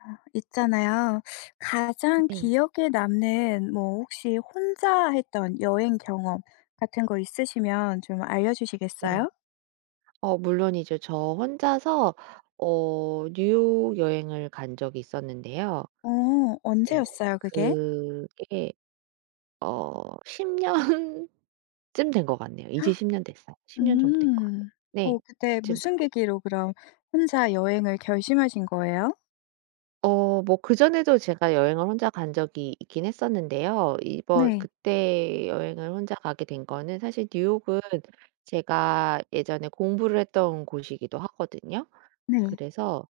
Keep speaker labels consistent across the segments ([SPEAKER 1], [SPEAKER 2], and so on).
[SPEAKER 1] 아 있잖아요. 가장
[SPEAKER 2] 네.
[SPEAKER 1] 기억에 남는 뭐 혹시 혼자 했던 여행 경험 같은 거 있으시면 좀
[SPEAKER 2] 네.
[SPEAKER 1] 알려주시겠어요?
[SPEAKER 2] 어 물론이죠. 저 혼자서 어 뉴욕 여행을 간 적이 있었는데요.
[SPEAKER 1] 어.
[SPEAKER 2] 네.
[SPEAKER 1] 언제였어요? 그게?
[SPEAKER 2] 그게 어 10 년쯤 된 것 같네요. 이제 10 년 됐어요. 10 년 정도 된 것
[SPEAKER 1] 음.
[SPEAKER 2] 같아요. 네.
[SPEAKER 1] 어 그때
[SPEAKER 2] 그쯤 된
[SPEAKER 1] 무슨
[SPEAKER 2] 거
[SPEAKER 1] 계기로 그럼 혼자 여행을 결심하신 거예요?
[SPEAKER 2] 어 뭐 그전에도 제가 여행을 혼자 간 적이 있긴 했었는데요. 이번
[SPEAKER 1] 네.
[SPEAKER 2] 그때 여행을 혼자 가게 된 거는 사실 뉴욕은 제가 예전에 공부를 했던 곳이기도 하거든요.
[SPEAKER 1] 네.
[SPEAKER 2] 그래서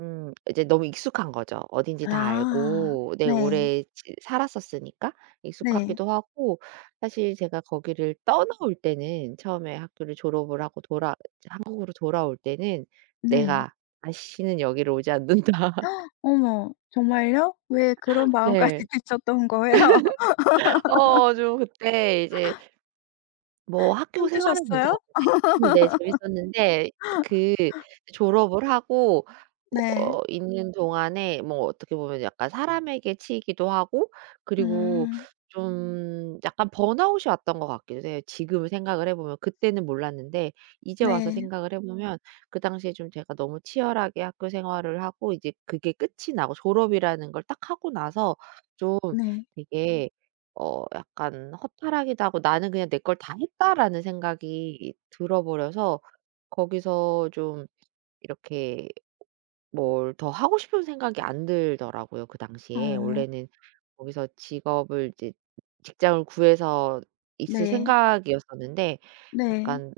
[SPEAKER 2] 음 이제 너무 익숙한 거죠 어딘지 다
[SPEAKER 1] 아
[SPEAKER 2] 알고. 네
[SPEAKER 1] 네.
[SPEAKER 2] 오래 즈 살았었으니까.
[SPEAKER 1] 네.
[SPEAKER 2] 익숙하기도 하고 사실 제가 거기를 떠나올 때는 처음에 학교를 졸업을 하고 돌아 이제 한국으로 돌아올 때는
[SPEAKER 1] 네.
[SPEAKER 2] '내가 다시는 여기를 오지 않는다.'
[SPEAKER 1] 어머 정말요? 왜 그런 마음까지
[SPEAKER 2] 네.
[SPEAKER 1] 드셨던 거예요?
[SPEAKER 2] 어 저 그때 이제 뭐 학교 생활은 괜찮았는데
[SPEAKER 1] 힘드셨어요?
[SPEAKER 2] 음 네 재밌었는데 그 졸업을 하고
[SPEAKER 1] 네.
[SPEAKER 2] 어 있는 동안에 뭐 어떻게 보면 약간 사람에게 치이기도 하고 그리고
[SPEAKER 1] 음.
[SPEAKER 2] 좀 약간 번아웃이 왔던 것 같기도 해요 지금 생각을 해 보면. 그때는 몰랐는데 이제 와서
[SPEAKER 1] 네.
[SPEAKER 2] 생각을 해 보면 그 당시에 좀 제가 너무 치열하게 학교생활을 하고 이제 그게 끝이 나고 졸업이라는 걸 딱 하고 나서 좀
[SPEAKER 1] 네.
[SPEAKER 2] 되게 어 약간 허탈하기도 하고 '나는 그냥 내 걸 다 했다.'라는 생각이 들어 버려서 거기서 좀 이렇게 뭘 더 하고 싶은 생각이 안 들더라고요 그 당시에.
[SPEAKER 1] 어.
[SPEAKER 2] 원래는 거기서 직업을 이제 직장을 구해서 있을
[SPEAKER 1] 네.
[SPEAKER 2] 생각이었었는데
[SPEAKER 1] 네.
[SPEAKER 2] 약간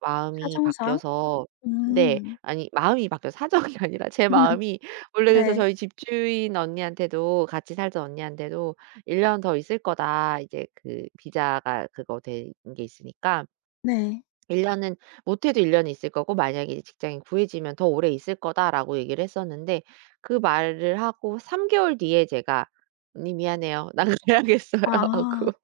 [SPEAKER 2] 마음이
[SPEAKER 1] 사정상.
[SPEAKER 2] 바뀌어서 네.
[SPEAKER 1] 음.
[SPEAKER 2] 아니 마음이 바뀌어 사정이 아니라 제 마음이. 원래 그래서
[SPEAKER 1] 네.
[SPEAKER 2] 저희 집주인 언니한테도 같이 살던 언니한테도 "1 년 더 있을 거다." 이제 그 비자가 그거 된 게 있으니까
[SPEAKER 1] 네.
[SPEAKER 2] "1 년은 못해도 1 년은 있을 거고 만약에 직장이 구해지면 더 오래 있을 거다."라고 얘기를 했었는데 그 말을 하고 3 개월 뒤에 제가 "언니 미안해요 나 가야겠어요."
[SPEAKER 1] 아
[SPEAKER 2] 하고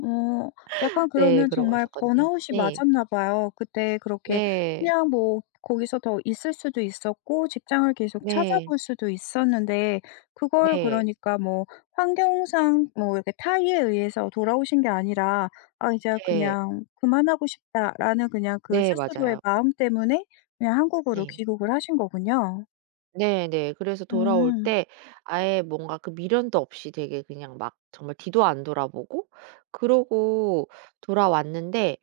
[SPEAKER 1] 어 약간
[SPEAKER 2] 네.
[SPEAKER 1] 그러면
[SPEAKER 2] 그러고
[SPEAKER 1] 정말
[SPEAKER 2] 왔었거든요.
[SPEAKER 1] 번아웃이
[SPEAKER 2] 네.
[SPEAKER 1] 맞았나 봐요. 그때 그렇게
[SPEAKER 2] 네.
[SPEAKER 1] 그냥 뭐 거기서 더 있을 수도 있었고 직장을 계속
[SPEAKER 2] 네.
[SPEAKER 1] 찾아볼 수도 있었는데 그걸
[SPEAKER 2] 네.
[SPEAKER 1] 그러니까 뭐 환경상 뭐 이렇게 타의에 의해서 돌아오신 게 아니라 '아 이제
[SPEAKER 2] 네.
[SPEAKER 1] 그냥 그만하고 싶다.'라는 그냥 그
[SPEAKER 2] 네
[SPEAKER 1] 스스로의
[SPEAKER 2] 맞아요.
[SPEAKER 1] 마음 때문에 그냥 한국으로
[SPEAKER 2] 네.
[SPEAKER 1] 귀국을 하신 거군요.
[SPEAKER 2] 네네. 그래서 돌아올
[SPEAKER 1] 음.
[SPEAKER 2] 때 아예 뭔가 그 미련도 없이 되게 그냥 막 정말 뒤도 안 돌아보고 그러고 돌아왔는데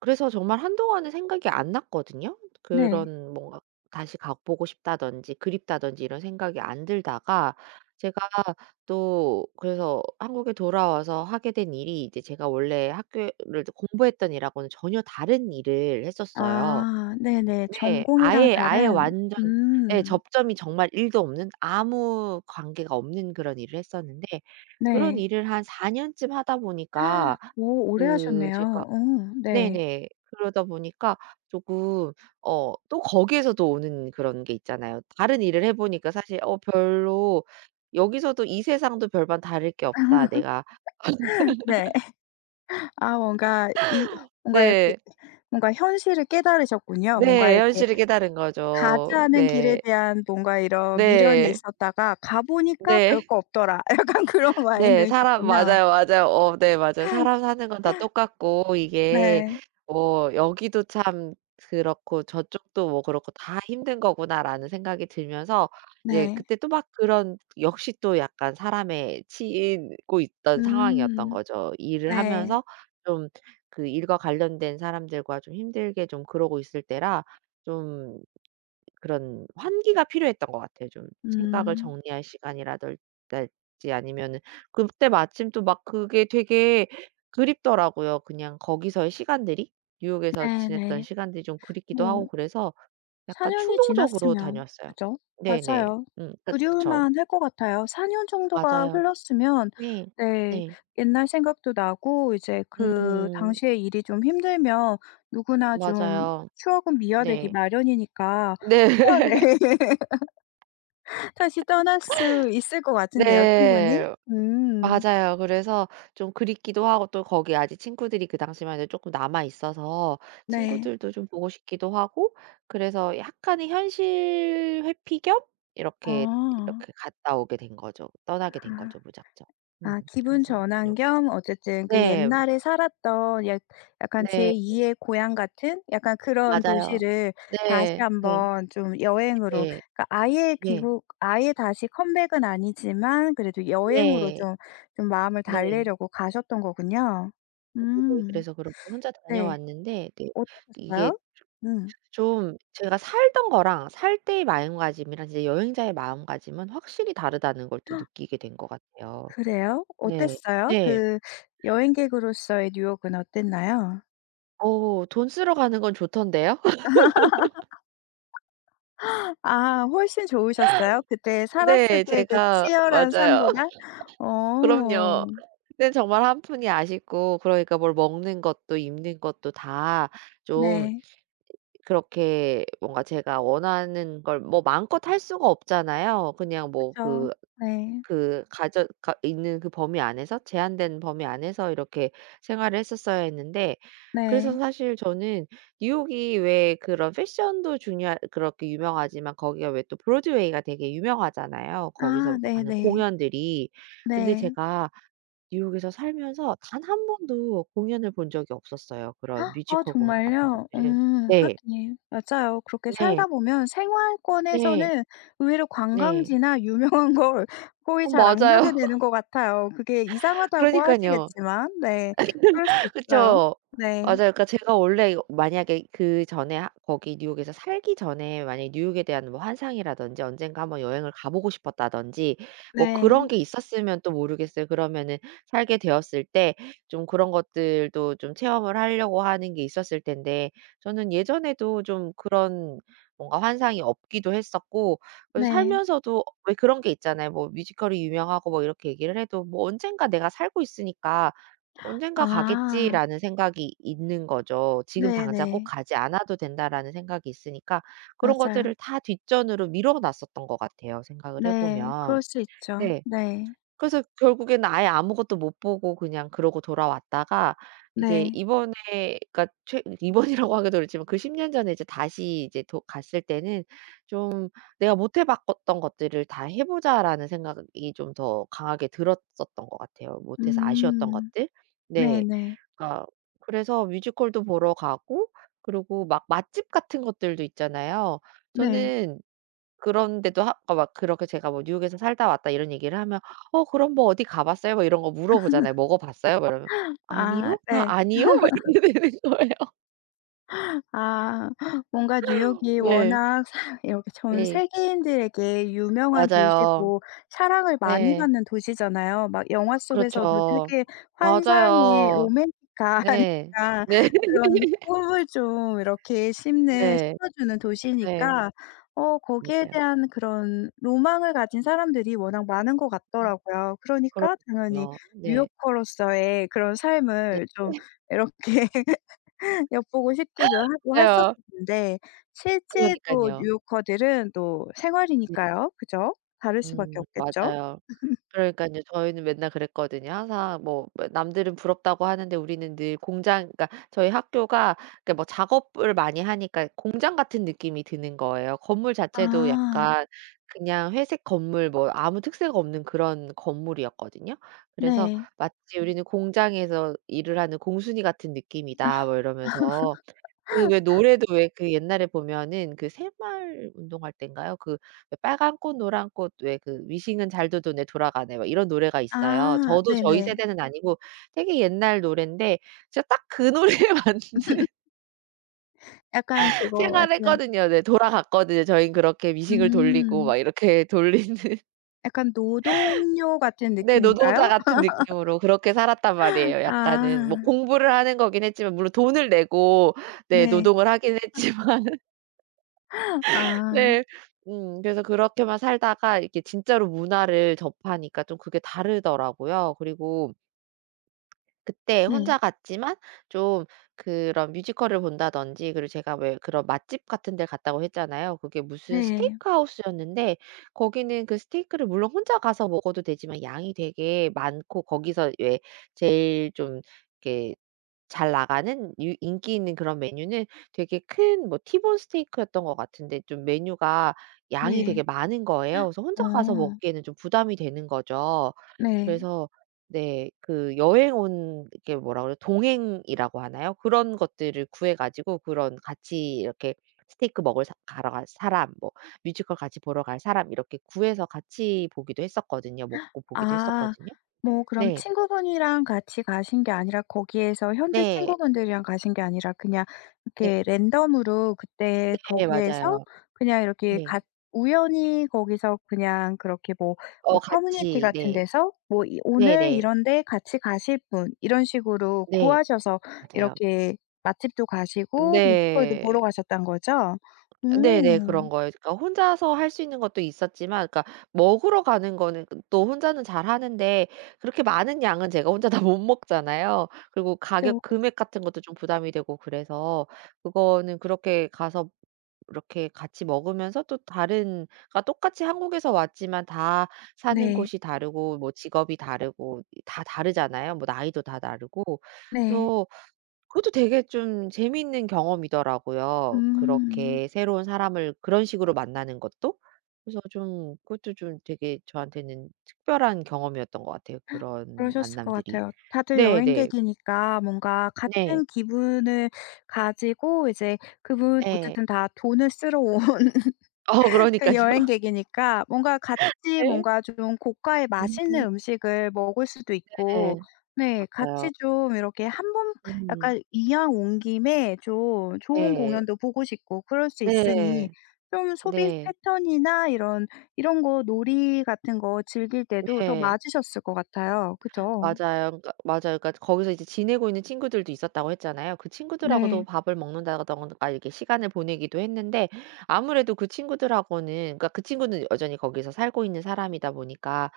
[SPEAKER 2] 그래서 정말 한동안은 생각이 안 났거든요.
[SPEAKER 1] 네.
[SPEAKER 2] 그런 뭔가 '다시 가보고 싶다.'든지 '그립다.'든지 이런 생각이 안 들다가 제가 또 그래서 한국에 돌아와서 하게 된 일이 이제 제가 원래 학교에 를 공부했던 일하고는 전혀 다른 일을 했었어요.
[SPEAKER 1] 아 네네.
[SPEAKER 2] 네.
[SPEAKER 1] 전공이랑
[SPEAKER 2] 아예, 아예
[SPEAKER 1] 다른
[SPEAKER 2] 완전 예
[SPEAKER 1] 음.
[SPEAKER 2] 접점이 정말 1도 없는 아무 관계가 없는 그런 일을 했었는데 그런
[SPEAKER 1] 네.
[SPEAKER 2] 일을 한 4 년쯤 하다 보니까
[SPEAKER 1] 오 오래
[SPEAKER 2] 그
[SPEAKER 1] 하셨네요.
[SPEAKER 2] 제가
[SPEAKER 1] 어 네.
[SPEAKER 2] 네네. 그러다 보니까 조금 어 또 거기에서도 오는 그런 게 있잖아요. 다른 일을 해보니까 사실 어 "별로 여기서도 이 세상도 별반 다를 게 없다." 내가
[SPEAKER 1] 네. 아 뭔가 이 뭔가 이렇게
[SPEAKER 2] 네.
[SPEAKER 1] 뭔가 현실을 깨달으셨군요. 뭔가
[SPEAKER 2] 네.
[SPEAKER 1] 이렇게
[SPEAKER 2] 현실을 깨달은
[SPEAKER 1] 가지
[SPEAKER 2] 거죠.
[SPEAKER 1] 않은 길에
[SPEAKER 2] 네.
[SPEAKER 1] 대한 뭔가 이런 미련이
[SPEAKER 2] 네.
[SPEAKER 1] 있었다가 가보니까 별
[SPEAKER 2] 네.
[SPEAKER 1] 거 없더라. 약간 그런
[SPEAKER 2] 네, 사람
[SPEAKER 1] 마인드셨군요.
[SPEAKER 2] 맞아요. 맞아요. 어 네 맞아요. '사람 사는 건 다 똑같고 이게
[SPEAKER 1] 네.
[SPEAKER 2] 뭐 여기도 참 그렇고 저쪽도 뭐 그렇고 다 힘든 거구나.'라는 생각이 들면서 이제
[SPEAKER 1] 네.
[SPEAKER 2] 그때 또 막 그런 역시 또 약간 사람에 치이고 있던 상황이었던
[SPEAKER 1] 음
[SPEAKER 2] 거죠. 일을
[SPEAKER 1] 네.
[SPEAKER 2] 하면서 좀 그 일과 관련된 사람들과 좀 힘들게 좀 그러고 있을 때라 좀 그런 환기가 필요했던 것 같아요. 좀 생각을
[SPEAKER 1] 음.
[SPEAKER 2] 정리할 시간이라든지 아니면은 그때 마침 또 막 그게 되게 그립더라고요. 그냥 거기서의 시간들이 뉴욕에서 지냈던
[SPEAKER 1] 네네.
[SPEAKER 2] 시간들이 좀 그립기도 하고
[SPEAKER 1] 뭐
[SPEAKER 2] 그래서
[SPEAKER 1] 4
[SPEAKER 2] 약간
[SPEAKER 1] 년이
[SPEAKER 2] 충동적으로
[SPEAKER 1] 지났으면
[SPEAKER 2] 다녀왔어요.
[SPEAKER 1] 그죠,
[SPEAKER 2] 네네.
[SPEAKER 1] 맞아요.
[SPEAKER 2] 음 그 그쵸.
[SPEAKER 1] 그리울만 할 것 같아요. 4 년 정도가
[SPEAKER 2] 맞아요.
[SPEAKER 1] 흘렀으면
[SPEAKER 2] 네.
[SPEAKER 1] 네
[SPEAKER 2] 네.
[SPEAKER 1] 옛날 생각도 나고 이제 그
[SPEAKER 2] 음.
[SPEAKER 1] 당시에 일이 좀 힘들면 누구나 좀
[SPEAKER 2] 맞아요.
[SPEAKER 1] 추억은 미화되기
[SPEAKER 2] 네.
[SPEAKER 1] 마련이니까
[SPEAKER 2] 네.
[SPEAKER 1] 휴가 내 다시 떠날 수 있을 것 같은데요, 충분히.
[SPEAKER 2] 네.
[SPEAKER 1] 음.
[SPEAKER 2] 맞아요. 그래서 좀 그립기도 하고 또 거기 아직 친구들이 그 당시만 해도 쪼끔 남아 있어서
[SPEAKER 1] 네.
[SPEAKER 2] 친구들도 좀 보고 싶기도 하고 그래서 약간의 현실 회피 겸 이렇게
[SPEAKER 1] 아.
[SPEAKER 2] 이렇게 갔다 오게 된 거죠. 떠나게 된
[SPEAKER 1] 아
[SPEAKER 2] 거죠 무작정. 음
[SPEAKER 1] 아 기분
[SPEAKER 2] 그래서
[SPEAKER 1] 전환
[SPEAKER 2] 다녀오게
[SPEAKER 1] 겸
[SPEAKER 2] 됐어요.
[SPEAKER 1] 어쨌든 그
[SPEAKER 2] 네.
[SPEAKER 1] 옛날에 살았던 약 약간 제
[SPEAKER 2] 네.
[SPEAKER 1] 2의 고향 같은 약간 그런
[SPEAKER 2] 맞아요.
[SPEAKER 1] 도시를 다시
[SPEAKER 2] 네.
[SPEAKER 1] 1
[SPEAKER 2] 네.
[SPEAKER 1] 번 좀 여행으로
[SPEAKER 2] 네.
[SPEAKER 1] 그니까 아예
[SPEAKER 2] 네.
[SPEAKER 1] 귀국 아예 다시 컴백은 아니지만 그래도 여행으로
[SPEAKER 2] 네.
[SPEAKER 1] 좀, 좀 마음을
[SPEAKER 2] 네.
[SPEAKER 1] 달래려고 가셨던 거군요. 음.
[SPEAKER 2] 그래서 그렇게 혼자
[SPEAKER 1] 네.
[SPEAKER 2] 다녀왔는데, 네. 이게
[SPEAKER 1] 어떠셨어요?
[SPEAKER 2] 조
[SPEAKER 1] 음.
[SPEAKER 2] 좀 제가 살던 거랑 살 때의 마음가짐이랑 이제 여행자의 마음가짐은 확실히 다르다는 걸 또 느끼게 된 것 같아요.
[SPEAKER 1] 그래요?
[SPEAKER 2] 네.
[SPEAKER 1] 어땠어요?
[SPEAKER 2] 네.
[SPEAKER 1] 그 여행객으로서의 뉴욕은 어땠나요?
[SPEAKER 2] 어 돈 쓰러 가는 건 좋던데요?
[SPEAKER 1] 아 훨씬 좋으셨어요? 그때 살았을
[SPEAKER 2] 네.
[SPEAKER 1] 때의 그
[SPEAKER 2] 제가
[SPEAKER 1] 치열한
[SPEAKER 2] 맞아요.
[SPEAKER 1] 삶보다?
[SPEAKER 2] 그럼요.
[SPEAKER 1] 어.
[SPEAKER 2] 그땐 정말 1 푼이 아쉽고 그러니까 뭘 먹는 것도 입는 것도 다 좀
[SPEAKER 1] 네.
[SPEAKER 2] 그렇게 뭔가 제가 원하는 걸 뭐 마음껏 할 수가 없잖아요. 그냥 뭐
[SPEAKER 1] 그쵸.
[SPEAKER 2] 그
[SPEAKER 1] 네.
[SPEAKER 2] 그 가져가 있는 그 범위 안에서 제한된 범위 안에서 이렇게 생활을 했었어야 했는데 그래서
[SPEAKER 1] 네.
[SPEAKER 2] 사실 저는 뉴욕이 왜 그런 패션도 중요하 그렇게 유명하지만 거기가 왜 또 브로드웨이가 되게 유명하잖아요.
[SPEAKER 1] 아
[SPEAKER 2] 거기서 하는
[SPEAKER 1] 네네.
[SPEAKER 2] 공연들이. 근데
[SPEAKER 1] 네.
[SPEAKER 2] 제가 뉴욕에서 살면서 단 1 번도 공연을 본 적이 없었어요, 그런
[SPEAKER 1] 아
[SPEAKER 2] 뮤지컬 공연 같은
[SPEAKER 1] 정말요?
[SPEAKER 2] 것들을.
[SPEAKER 1] 음
[SPEAKER 2] 네.
[SPEAKER 1] 하긴. 맞아요. 그렇게 살다
[SPEAKER 2] 네.
[SPEAKER 1] 보면
[SPEAKER 2] 네.
[SPEAKER 1] 생활권에서는 의외로
[SPEAKER 2] 네.
[SPEAKER 1] 관광지나 유명한 걸 거의
[SPEAKER 2] 어
[SPEAKER 1] 잘 안 가게
[SPEAKER 2] 맞아요.
[SPEAKER 1] 되는 것 같아요. 그게 이상하다고
[SPEAKER 2] 그러니깐요.
[SPEAKER 1] 하시겠지만 네 그럴 수도 있어요.
[SPEAKER 2] 그쵸.
[SPEAKER 1] 네.
[SPEAKER 2] 맞아요. 그러니까 제가 원래 이거 만약에 그전에 하 거기 뉴욕에서 살기 전에 만약에 뉴욕에 대한 뭐 환상이라든지 '언젠가 1 번 여행을 가보고 싶었다.'든지 뭐
[SPEAKER 1] 네.
[SPEAKER 2] 그런 게 있었으면 또 모르겠어요. 그러면은 살게 되었을 때 좀 그런 것들도 좀 체험을 하려고 하는 게 있었을 텐데 저는 예전에도 좀 그런 뭔가 환상이 없기도 했었고 그래서
[SPEAKER 1] 네.
[SPEAKER 2] 살면서도 왜 그런 게 있잖아요. 뭐 뮤지컬이 유명하고 뭐 이렇게 얘기를 해도 뭐 '언젠가 내가 살고 있으니까 언젠가
[SPEAKER 1] 아.
[SPEAKER 2] 가겠지.'라는 생각이 있는 거죠. '지금 당장 꼭
[SPEAKER 1] 네네.
[SPEAKER 2] 가지 않아도 된다.'라는 생각이 있으니까 그런 것들을
[SPEAKER 1] 맞아요.
[SPEAKER 2] 다 뒷전으로 미뤄놨었던 것 같아요 생각을
[SPEAKER 1] 네
[SPEAKER 2] 해보면.
[SPEAKER 1] 그럴 수 있죠.
[SPEAKER 2] 네.
[SPEAKER 1] 네.
[SPEAKER 2] 그래서 결국에는 아예 아무것도 못 보고 그냥 그러고 돌아왔다가 이제
[SPEAKER 1] 네.
[SPEAKER 2] 이번에 그니까 최 이번이라고 하기도 그렇지만 그 10 년 전에 이제 다시 이제 도 갔을 때는 좀 '내가 못해봤 것 던 것들을 다 해보자.'라는 생각이 좀 더 강하게 들었었던 것 같아요 못해서 아쉬웠던
[SPEAKER 1] 음
[SPEAKER 2] 것들. 네.
[SPEAKER 1] 네네.
[SPEAKER 2] 그러니까 그래서 뮤지컬도 보러 가고 그리고 막 맛집 같은 것들도 있잖아요.
[SPEAKER 1] 네.
[SPEAKER 2] 저는 그런데도 하 그러니까 막 그렇게 제가 뭐 뉴욕에서 살다 왔다 이런 얘기를 하면 "어 그럼 뭐 어디 가봤어요?" 뭐 이런 거 물어보잖아요. "먹어봤어요?" 막 이러면
[SPEAKER 1] 아
[SPEAKER 2] "아니요, 아
[SPEAKER 1] 네.
[SPEAKER 2] 아니요" 막 이렇게 되는 거예요.
[SPEAKER 1] 아 뭔가 뉴욕이
[SPEAKER 2] 네.
[SPEAKER 1] 워낙 사 이렇게 전
[SPEAKER 2] 네.
[SPEAKER 1] 세계인들에게 유명한
[SPEAKER 2] 맞아요.
[SPEAKER 1] 도시고 사랑을 많이
[SPEAKER 2] 네.
[SPEAKER 1] 받는 도시잖아요. 막 영화 속에서도
[SPEAKER 2] 그렇죠.
[SPEAKER 1] 되게 환상의
[SPEAKER 2] 맞아요.
[SPEAKER 1] 로맨틱한
[SPEAKER 2] 네.
[SPEAKER 1] 약간
[SPEAKER 2] 네.
[SPEAKER 1] 그런 꿈을 좀 이렇게 심는
[SPEAKER 2] 네.
[SPEAKER 1] 심어주는
[SPEAKER 2] 네.
[SPEAKER 1] 도시니까 어 거기에
[SPEAKER 2] 맞아요.
[SPEAKER 1] 대한 그런 로망을 가진 사람들이 워낙 많은 것 같더라고요. 그러니까 당연히
[SPEAKER 2] 그럼요. 네.
[SPEAKER 1] 뉴욕커로서의 그런
[SPEAKER 2] 네.
[SPEAKER 1] 삶을 좀 이렇게 엿보고 싶기도 하고 했었을
[SPEAKER 2] 맞아요.
[SPEAKER 1] 텐데 실제로
[SPEAKER 2] 그러니깐요.
[SPEAKER 1] 뉴요커들은 또
[SPEAKER 2] 네.
[SPEAKER 1] 생활이니까요, 그죠? 다를 수밖에
[SPEAKER 2] 음
[SPEAKER 1] 없겠죠?
[SPEAKER 2] 맞아요. 그러니깐요. 저희는 맨날 그랬거든요. 항상 뭐 뭐야 남들은 부럽다고 하는데 우리는 늘 공장 그러니까 저희 학교가 그러니까 뭐 작업을 많이 하니까 공장 같은 느낌이 드는 거예요. 건물 자체도
[SPEAKER 1] 아.
[SPEAKER 2] 약간 그냥 회색 건물 뭐 아무 특색 없는 그런 건물이었거든요. 그래서
[SPEAKER 1] 네.
[SPEAKER 2] "마치 우리는 공장에서 일을 하는 공순이 같은 느낌이다." 뭐 이러면서. 그 왜 노래도 왜 그 옛날에 보면은 그 새마을 운동할 때인가요? 그 "빨간 꽃 노란 꽃 왜 그 미싱은 잘도 도네 돌아가네." 뭐 이런 노래가 있어요.
[SPEAKER 1] 아
[SPEAKER 2] 저도 저희
[SPEAKER 1] 네네.
[SPEAKER 2] 세대는 아니고 되게 옛날 노랜데 제가 딱 그 노래에 맞는
[SPEAKER 1] 약간 그거
[SPEAKER 2] 생활을
[SPEAKER 1] 약간
[SPEAKER 2] 했거든요. 네 돌아갔거든요. 저희는 그렇게 미싱을 돌리고
[SPEAKER 1] 음.
[SPEAKER 2] 막 이렇게 돌리는.
[SPEAKER 1] 약간 노동요 같은
[SPEAKER 2] 네 노동자
[SPEAKER 1] 느낌인가요?
[SPEAKER 2] 같은 느낌으로 그렇게 살았단 말이에요 약간은. 뭐
[SPEAKER 1] 아.
[SPEAKER 2] 공부를 하는 거긴 했지만 물론 돈을 내고 네
[SPEAKER 1] 네.
[SPEAKER 2] 노동을 하긴
[SPEAKER 1] 아
[SPEAKER 2] 했지만.
[SPEAKER 1] 아.
[SPEAKER 2] 네. 음 그래서 그렇게만 살다가 이렇게 진짜로 문화를 접하니까 좀 그게 다르더라고요. 그리고 그때
[SPEAKER 1] 음.
[SPEAKER 2] 혼자 갔지만 좀 그런 뮤지컬을 본다든지 그리고 제가 왜 그런 "맛집 같은 델 갔다."고 했잖아요. 그게 무슨
[SPEAKER 1] 네.
[SPEAKER 2] 스테이크 하우스였는데 거기는 그 스테이크를 물론 혼자 가서 먹어도 되지만 양이 되게 많고 거기서 왜 제일 좀 이렇게 잘나가는 유 인기 있는 그런 메뉴는 되게 큰 뭐 티본스테이크였던 것 같은데 좀 메뉴가 양이
[SPEAKER 1] 네.
[SPEAKER 2] 되게 많은 거예요. 그래서 혼자 가서
[SPEAKER 1] 어.
[SPEAKER 2] 먹기에는 좀 부담이 되는 거죠.
[SPEAKER 1] 네.
[SPEAKER 2] 그래서 네 그 여행 온 그 이렇게 뭐라 그래요? 동행이라고 하나요? 그런 것들을 구해 가지고 그런 같이 이렇게 '스테이크 먹을 사 가러 갈 사람' 뭐 '뮤지컬 같이 보러 갈 사람' 이렇게 구해서 같이 보기도 했었거든요. 먹고 보기도
[SPEAKER 1] 아
[SPEAKER 2] 했었거든요.
[SPEAKER 1] 뭐 그럼
[SPEAKER 2] 네.
[SPEAKER 1] 친구분이랑 같이 가신 게 아니라 거기에서 현지
[SPEAKER 2] 네.
[SPEAKER 1] 친구분들이랑 가신 게 아니라 그냥
[SPEAKER 2] 네.
[SPEAKER 1] 이렇게 랜덤으로 그때
[SPEAKER 2] 네 맞아요.
[SPEAKER 1] 거기에서 그냥 이렇게
[SPEAKER 2] 네.
[SPEAKER 1] 같 우연히 거기서 그냥 그렇게 뭐 어
[SPEAKER 2] 어
[SPEAKER 1] 커뮤니티
[SPEAKER 2] 같이
[SPEAKER 1] 같은
[SPEAKER 2] 네.
[SPEAKER 1] 데서 뭐 이 "오늘
[SPEAKER 2] 네네.
[SPEAKER 1] 이런데 같이 가실 분?" 이런 식으로
[SPEAKER 2] 네.
[SPEAKER 1] 구하셔서
[SPEAKER 2] 맞아요.
[SPEAKER 1] 이렇게 맛집도 가시고 뮤지컬도
[SPEAKER 2] 네.
[SPEAKER 1] 보러 가셨다는 거죠?
[SPEAKER 2] 네네.
[SPEAKER 1] 오.
[SPEAKER 2] 그런 거예요. 그러니까 혼자서 할 수 있는 것도 있었지만 그러니까 먹으러 가는 거는 그 또 혼자는 잘하는데 그렇게 많은 양은 제가 혼자 다 못 먹잖아요. 그리고
[SPEAKER 1] 그쵸,
[SPEAKER 2] 가격
[SPEAKER 1] 그쵸.
[SPEAKER 2] 금액 같은 것도 좀 부담이 되고 그래서 그거는 그렇게 가서 이렇게 같이 먹으면서 또 다른 그러니까 똑같이 한국에서 왔지만 다 사는
[SPEAKER 1] 네.
[SPEAKER 2] 곳이 다르고 뭐 직업이 다르고 다 다르잖아요. 뭐 나이도 다 다르고.
[SPEAKER 1] 네.
[SPEAKER 2] 그래서 그것도 되게 좀 재밌는 경험이더라고요,
[SPEAKER 1] 음.
[SPEAKER 2] 그렇게 새로운 사람을 그런 식으로 만나는 것도. 그래서 좀 그것도 좀 되게 저한테는 특별한 경험이었던 것 같아요, 그런
[SPEAKER 1] 그러셨을 것
[SPEAKER 2] 만남들이.
[SPEAKER 1] 같아요. 다들
[SPEAKER 2] 네네.
[SPEAKER 1] 여행객이니까 뭔가
[SPEAKER 2] 네.
[SPEAKER 1] 같은 기분을 가지고 이제 그분
[SPEAKER 2] 네.
[SPEAKER 1] 어쨌든 다 돈을 쓰러 온
[SPEAKER 2] 어
[SPEAKER 1] 그
[SPEAKER 2] 그러니깐요.
[SPEAKER 1] 여행객이니까 뭔가 같이
[SPEAKER 2] 네.
[SPEAKER 1] 뭔가 좀 고가의 맛있는
[SPEAKER 2] 음.
[SPEAKER 1] 음식을 먹을 수도 있고
[SPEAKER 2] 네.
[SPEAKER 1] 네.
[SPEAKER 2] 맞아요.
[SPEAKER 1] 같이 좀 이렇게 1 번
[SPEAKER 2] 음.
[SPEAKER 1] 약간 이왕 온 김에 좀 좋은
[SPEAKER 2] 네.
[SPEAKER 1] 공연도 보고 싶고 그럴 수 있으니
[SPEAKER 2] 네.
[SPEAKER 1] 좀 소비
[SPEAKER 2] 네.
[SPEAKER 1] 패턴이나 이런, 이런 거 놀이 같은 거 즐길 때도 더
[SPEAKER 2] 네.
[SPEAKER 1] 맞으셨을 것 같아요, 그죠?
[SPEAKER 2] 맞아요. 그러니까 맞아요. 그러니까 거기서 이제 지내고 있는 친구들도 있었다고 했잖아요. 그 친구들하고도
[SPEAKER 1] 네.
[SPEAKER 2] 밥을 먹는다든가 이렇게 시간을 보내기도 했는데 아무래도 그 친구들하고는 그러니까 그 친구는 여전히 거기서 살고 있는 사람이다 보니까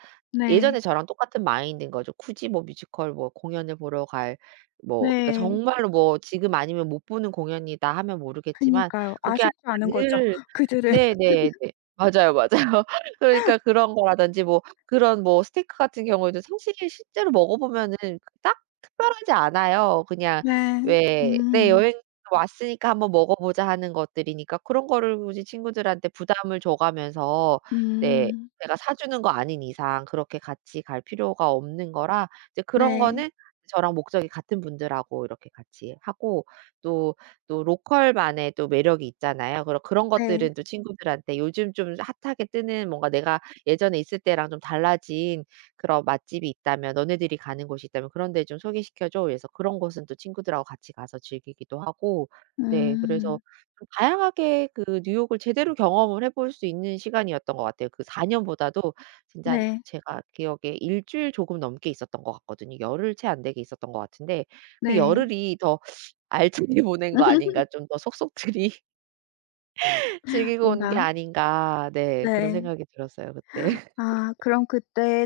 [SPEAKER 2] 예전에
[SPEAKER 1] 네.
[SPEAKER 2] 저랑 똑같은 마인드인 거죠. 굳이 뭐 뮤지컬 뭐 공연을 보러 갈 뭐 그러니까
[SPEAKER 1] 네.
[SPEAKER 2] 정말로 뭐 '지금 아니면 못 보는 공연이다.' 하면 모르겠지만
[SPEAKER 1] 그니까요.
[SPEAKER 2] 그게 아니라
[SPEAKER 1] 아쉽지 않은 거죠,
[SPEAKER 2] 늘
[SPEAKER 1] 그들은.
[SPEAKER 2] 네 네 네. 맞아요, 맞아요. 그러니까 그런 거라든지 뭐 그런 뭐 스테이크 같은 경우에도 사실 실제로 먹어보면은 그닥 특별하지 않아요. 그냥
[SPEAKER 1] 네.
[SPEAKER 2] 왜 네
[SPEAKER 1] 음.
[SPEAKER 2] '여행 왔으니까 1 번 먹어보자.' 하는 것들이니까 그런 거를 굳이 친구들한테 부담을 줘가면서 네.
[SPEAKER 1] 음.
[SPEAKER 2] 내가 사주는 거 아닌 이상 그렇게 같이 갈 필요가 없는 거라 이제 그런
[SPEAKER 1] 네.
[SPEAKER 2] 거는 저랑 목적이 같은 분들하고 이렇게 같이 하고 또, 또 로컬만의 또 매력이 있잖아요. 그런 그런
[SPEAKER 1] 네.
[SPEAKER 2] 것들은 또 친구들한테 "요즘 좀 핫하게 뜨는 뭔가 내가 예전에 있을 때랑 좀 달라진 그런 맛집이 있다면 너네들이 가는 곳이 있다면 그런 데 좀 소개시켜 줘." 그래서 그런 곳은 또 친구들하고 같이 가서 즐기기도 하고 네 그래서
[SPEAKER 1] 음.
[SPEAKER 2] 좀 다양하게 그 뉴욕을 제대로 경험을 해볼 수 있는 시간이었던 것 같아요. 그 4 년보다도 진짜
[SPEAKER 1] 네.
[SPEAKER 2] 제가 기억에 1 주일 조금 넘게 있었던 것 같거든요. 열흘 채 안 되게 있었던 것 같은데 '그
[SPEAKER 1] 네.
[SPEAKER 2] 열흘이 더 알차게 보낸 거 아닌가 좀 더 속속들이 즐기고 온 게
[SPEAKER 1] 뭔가
[SPEAKER 2] 아닌가.' 네 그런
[SPEAKER 1] 네.
[SPEAKER 2] 생각이 들었어요. 그때.
[SPEAKER 1] 아 그럼 그때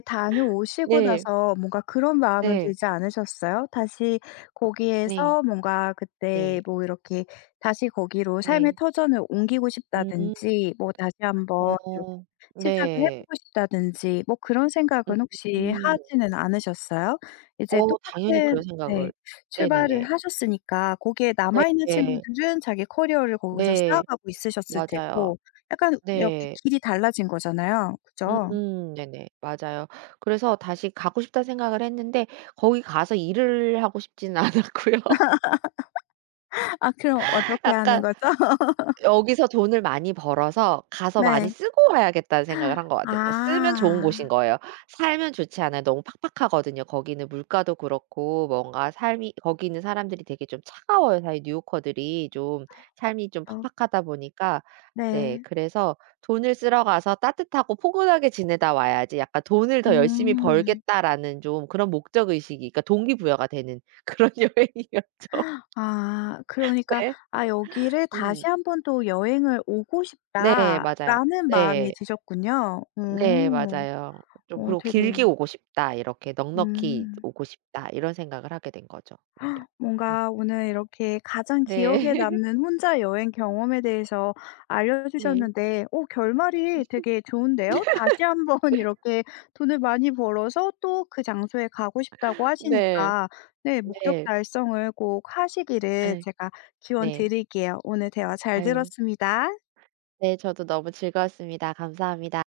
[SPEAKER 1] 다녀오시고
[SPEAKER 2] 네.
[SPEAKER 1] 나서 뭔가 그런 마음은
[SPEAKER 2] 네.
[SPEAKER 1] 들지 않으셨어요? 다시
[SPEAKER 2] 네.
[SPEAKER 1] 거기에서 뭔가 그때
[SPEAKER 2] 네.
[SPEAKER 1] 뭐 이렇게 '다시 거기로 삶의
[SPEAKER 2] 네.
[SPEAKER 1] 터전을 옮기고
[SPEAKER 2] 음.
[SPEAKER 1] 싶다.'든지 뭐 '다시 한번 이렇게
[SPEAKER 2] 어
[SPEAKER 1] 시작을 해
[SPEAKER 2] 네.
[SPEAKER 1] 보고 싶다.'든지 뭐 그런 생각은 혹시
[SPEAKER 2] 음.
[SPEAKER 1] 하지는 않으셨어요? 이제
[SPEAKER 2] 어 당연히
[SPEAKER 1] 똑같은
[SPEAKER 2] 그런
[SPEAKER 1] 네
[SPEAKER 2] 생각을
[SPEAKER 1] 출발을
[SPEAKER 2] 네네네.
[SPEAKER 1] 하셨으니까 거기에 남아있는
[SPEAKER 2] 네네.
[SPEAKER 1] 친구들은 자기 커리어를 거기서
[SPEAKER 2] 네.
[SPEAKER 1] 쌓아가고 있으셨을
[SPEAKER 2] 맞아요.
[SPEAKER 1] 테고 약간 이렇게
[SPEAKER 2] 네.
[SPEAKER 1] 길이 달라진 거잖아요, 그죠?
[SPEAKER 2] 음 네네. 맞아요. 그래서 '다시 가고 싶다.'는 생각을 했는데 거기 가서 일을 하고 싶지는 않았고요.
[SPEAKER 1] 아 그럼 어떻게 하는
[SPEAKER 2] 약간
[SPEAKER 1] 거죠?
[SPEAKER 2] '여기서 돈을 많이 벌어서 가서 많이
[SPEAKER 1] 네.
[SPEAKER 2] 쓰고 와야겠다.'는 생각을 한 것 같아요. 그러니까 쓰면 좋은 곳인
[SPEAKER 1] 아.
[SPEAKER 2] 거예요. 살면 좋지 않아요. 너무 팍팍하거든요. 거기는 물가도 그렇고 뭔가 삶이 거기 있는 사람들이 되게 좀 차가워요, 사실 뉴욕커들이 좀 삶이 좀
[SPEAKER 1] 어.
[SPEAKER 2] 팍팍하다 보니까. 네.
[SPEAKER 1] 네.
[SPEAKER 2] 그래서 '돈을 쓰러 가서 따뜻하고 포근하게 지내다 와야지.' 약간 '돈을 더 열심히
[SPEAKER 1] 음.
[SPEAKER 2] 벌겠다.'라는 좀 그런 목적의식이 그러니까 동기부여가 되는 그런 여행이었죠.
[SPEAKER 1] 아 그러니까
[SPEAKER 2] 네.
[SPEAKER 1] 아 '여기를
[SPEAKER 2] 음.
[SPEAKER 1] 다시 한번 또 여행을 오고
[SPEAKER 2] 네 맞아요.
[SPEAKER 1] 싶다.'라는 마음이
[SPEAKER 2] 네.
[SPEAKER 1] 드셨군요.
[SPEAKER 2] 네
[SPEAKER 1] 오.
[SPEAKER 2] 맞아요. 좀
[SPEAKER 1] 어
[SPEAKER 2] 그러고 '길게
[SPEAKER 1] 되게
[SPEAKER 2] 오고 싶다.' 이렇게 '넉넉히
[SPEAKER 1] 음.
[SPEAKER 2] 오고 싶다.' 이런 생각을 하게 된 거죠 오히려. 음.
[SPEAKER 1] 뭔가 오늘 이렇게 가장 기억에
[SPEAKER 2] 네.
[SPEAKER 1] 남는 혼자 여행 경험에 대해서
[SPEAKER 2] 네.
[SPEAKER 1] 알려주셨는데 어 결말이 되게 좋은데요. 다시 한번 이렇게 돈을 많이 벌어서 또 그 장소에 가고 싶다고
[SPEAKER 2] 네.
[SPEAKER 1] 하시니까 네 목적
[SPEAKER 2] 네.
[SPEAKER 1] 달성을 꼭 하시기를
[SPEAKER 2] 예.
[SPEAKER 1] 제가
[SPEAKER 2] 네.
[SPEAKER 1] 기원드릴게요. 오늘 대화 잘
[SPEAKER 2] 아유.
[SPEAKER 1] 들었습니다.
[SPEAKER 2] 네 저도 너무 즐거웠습니다. 감사합니다.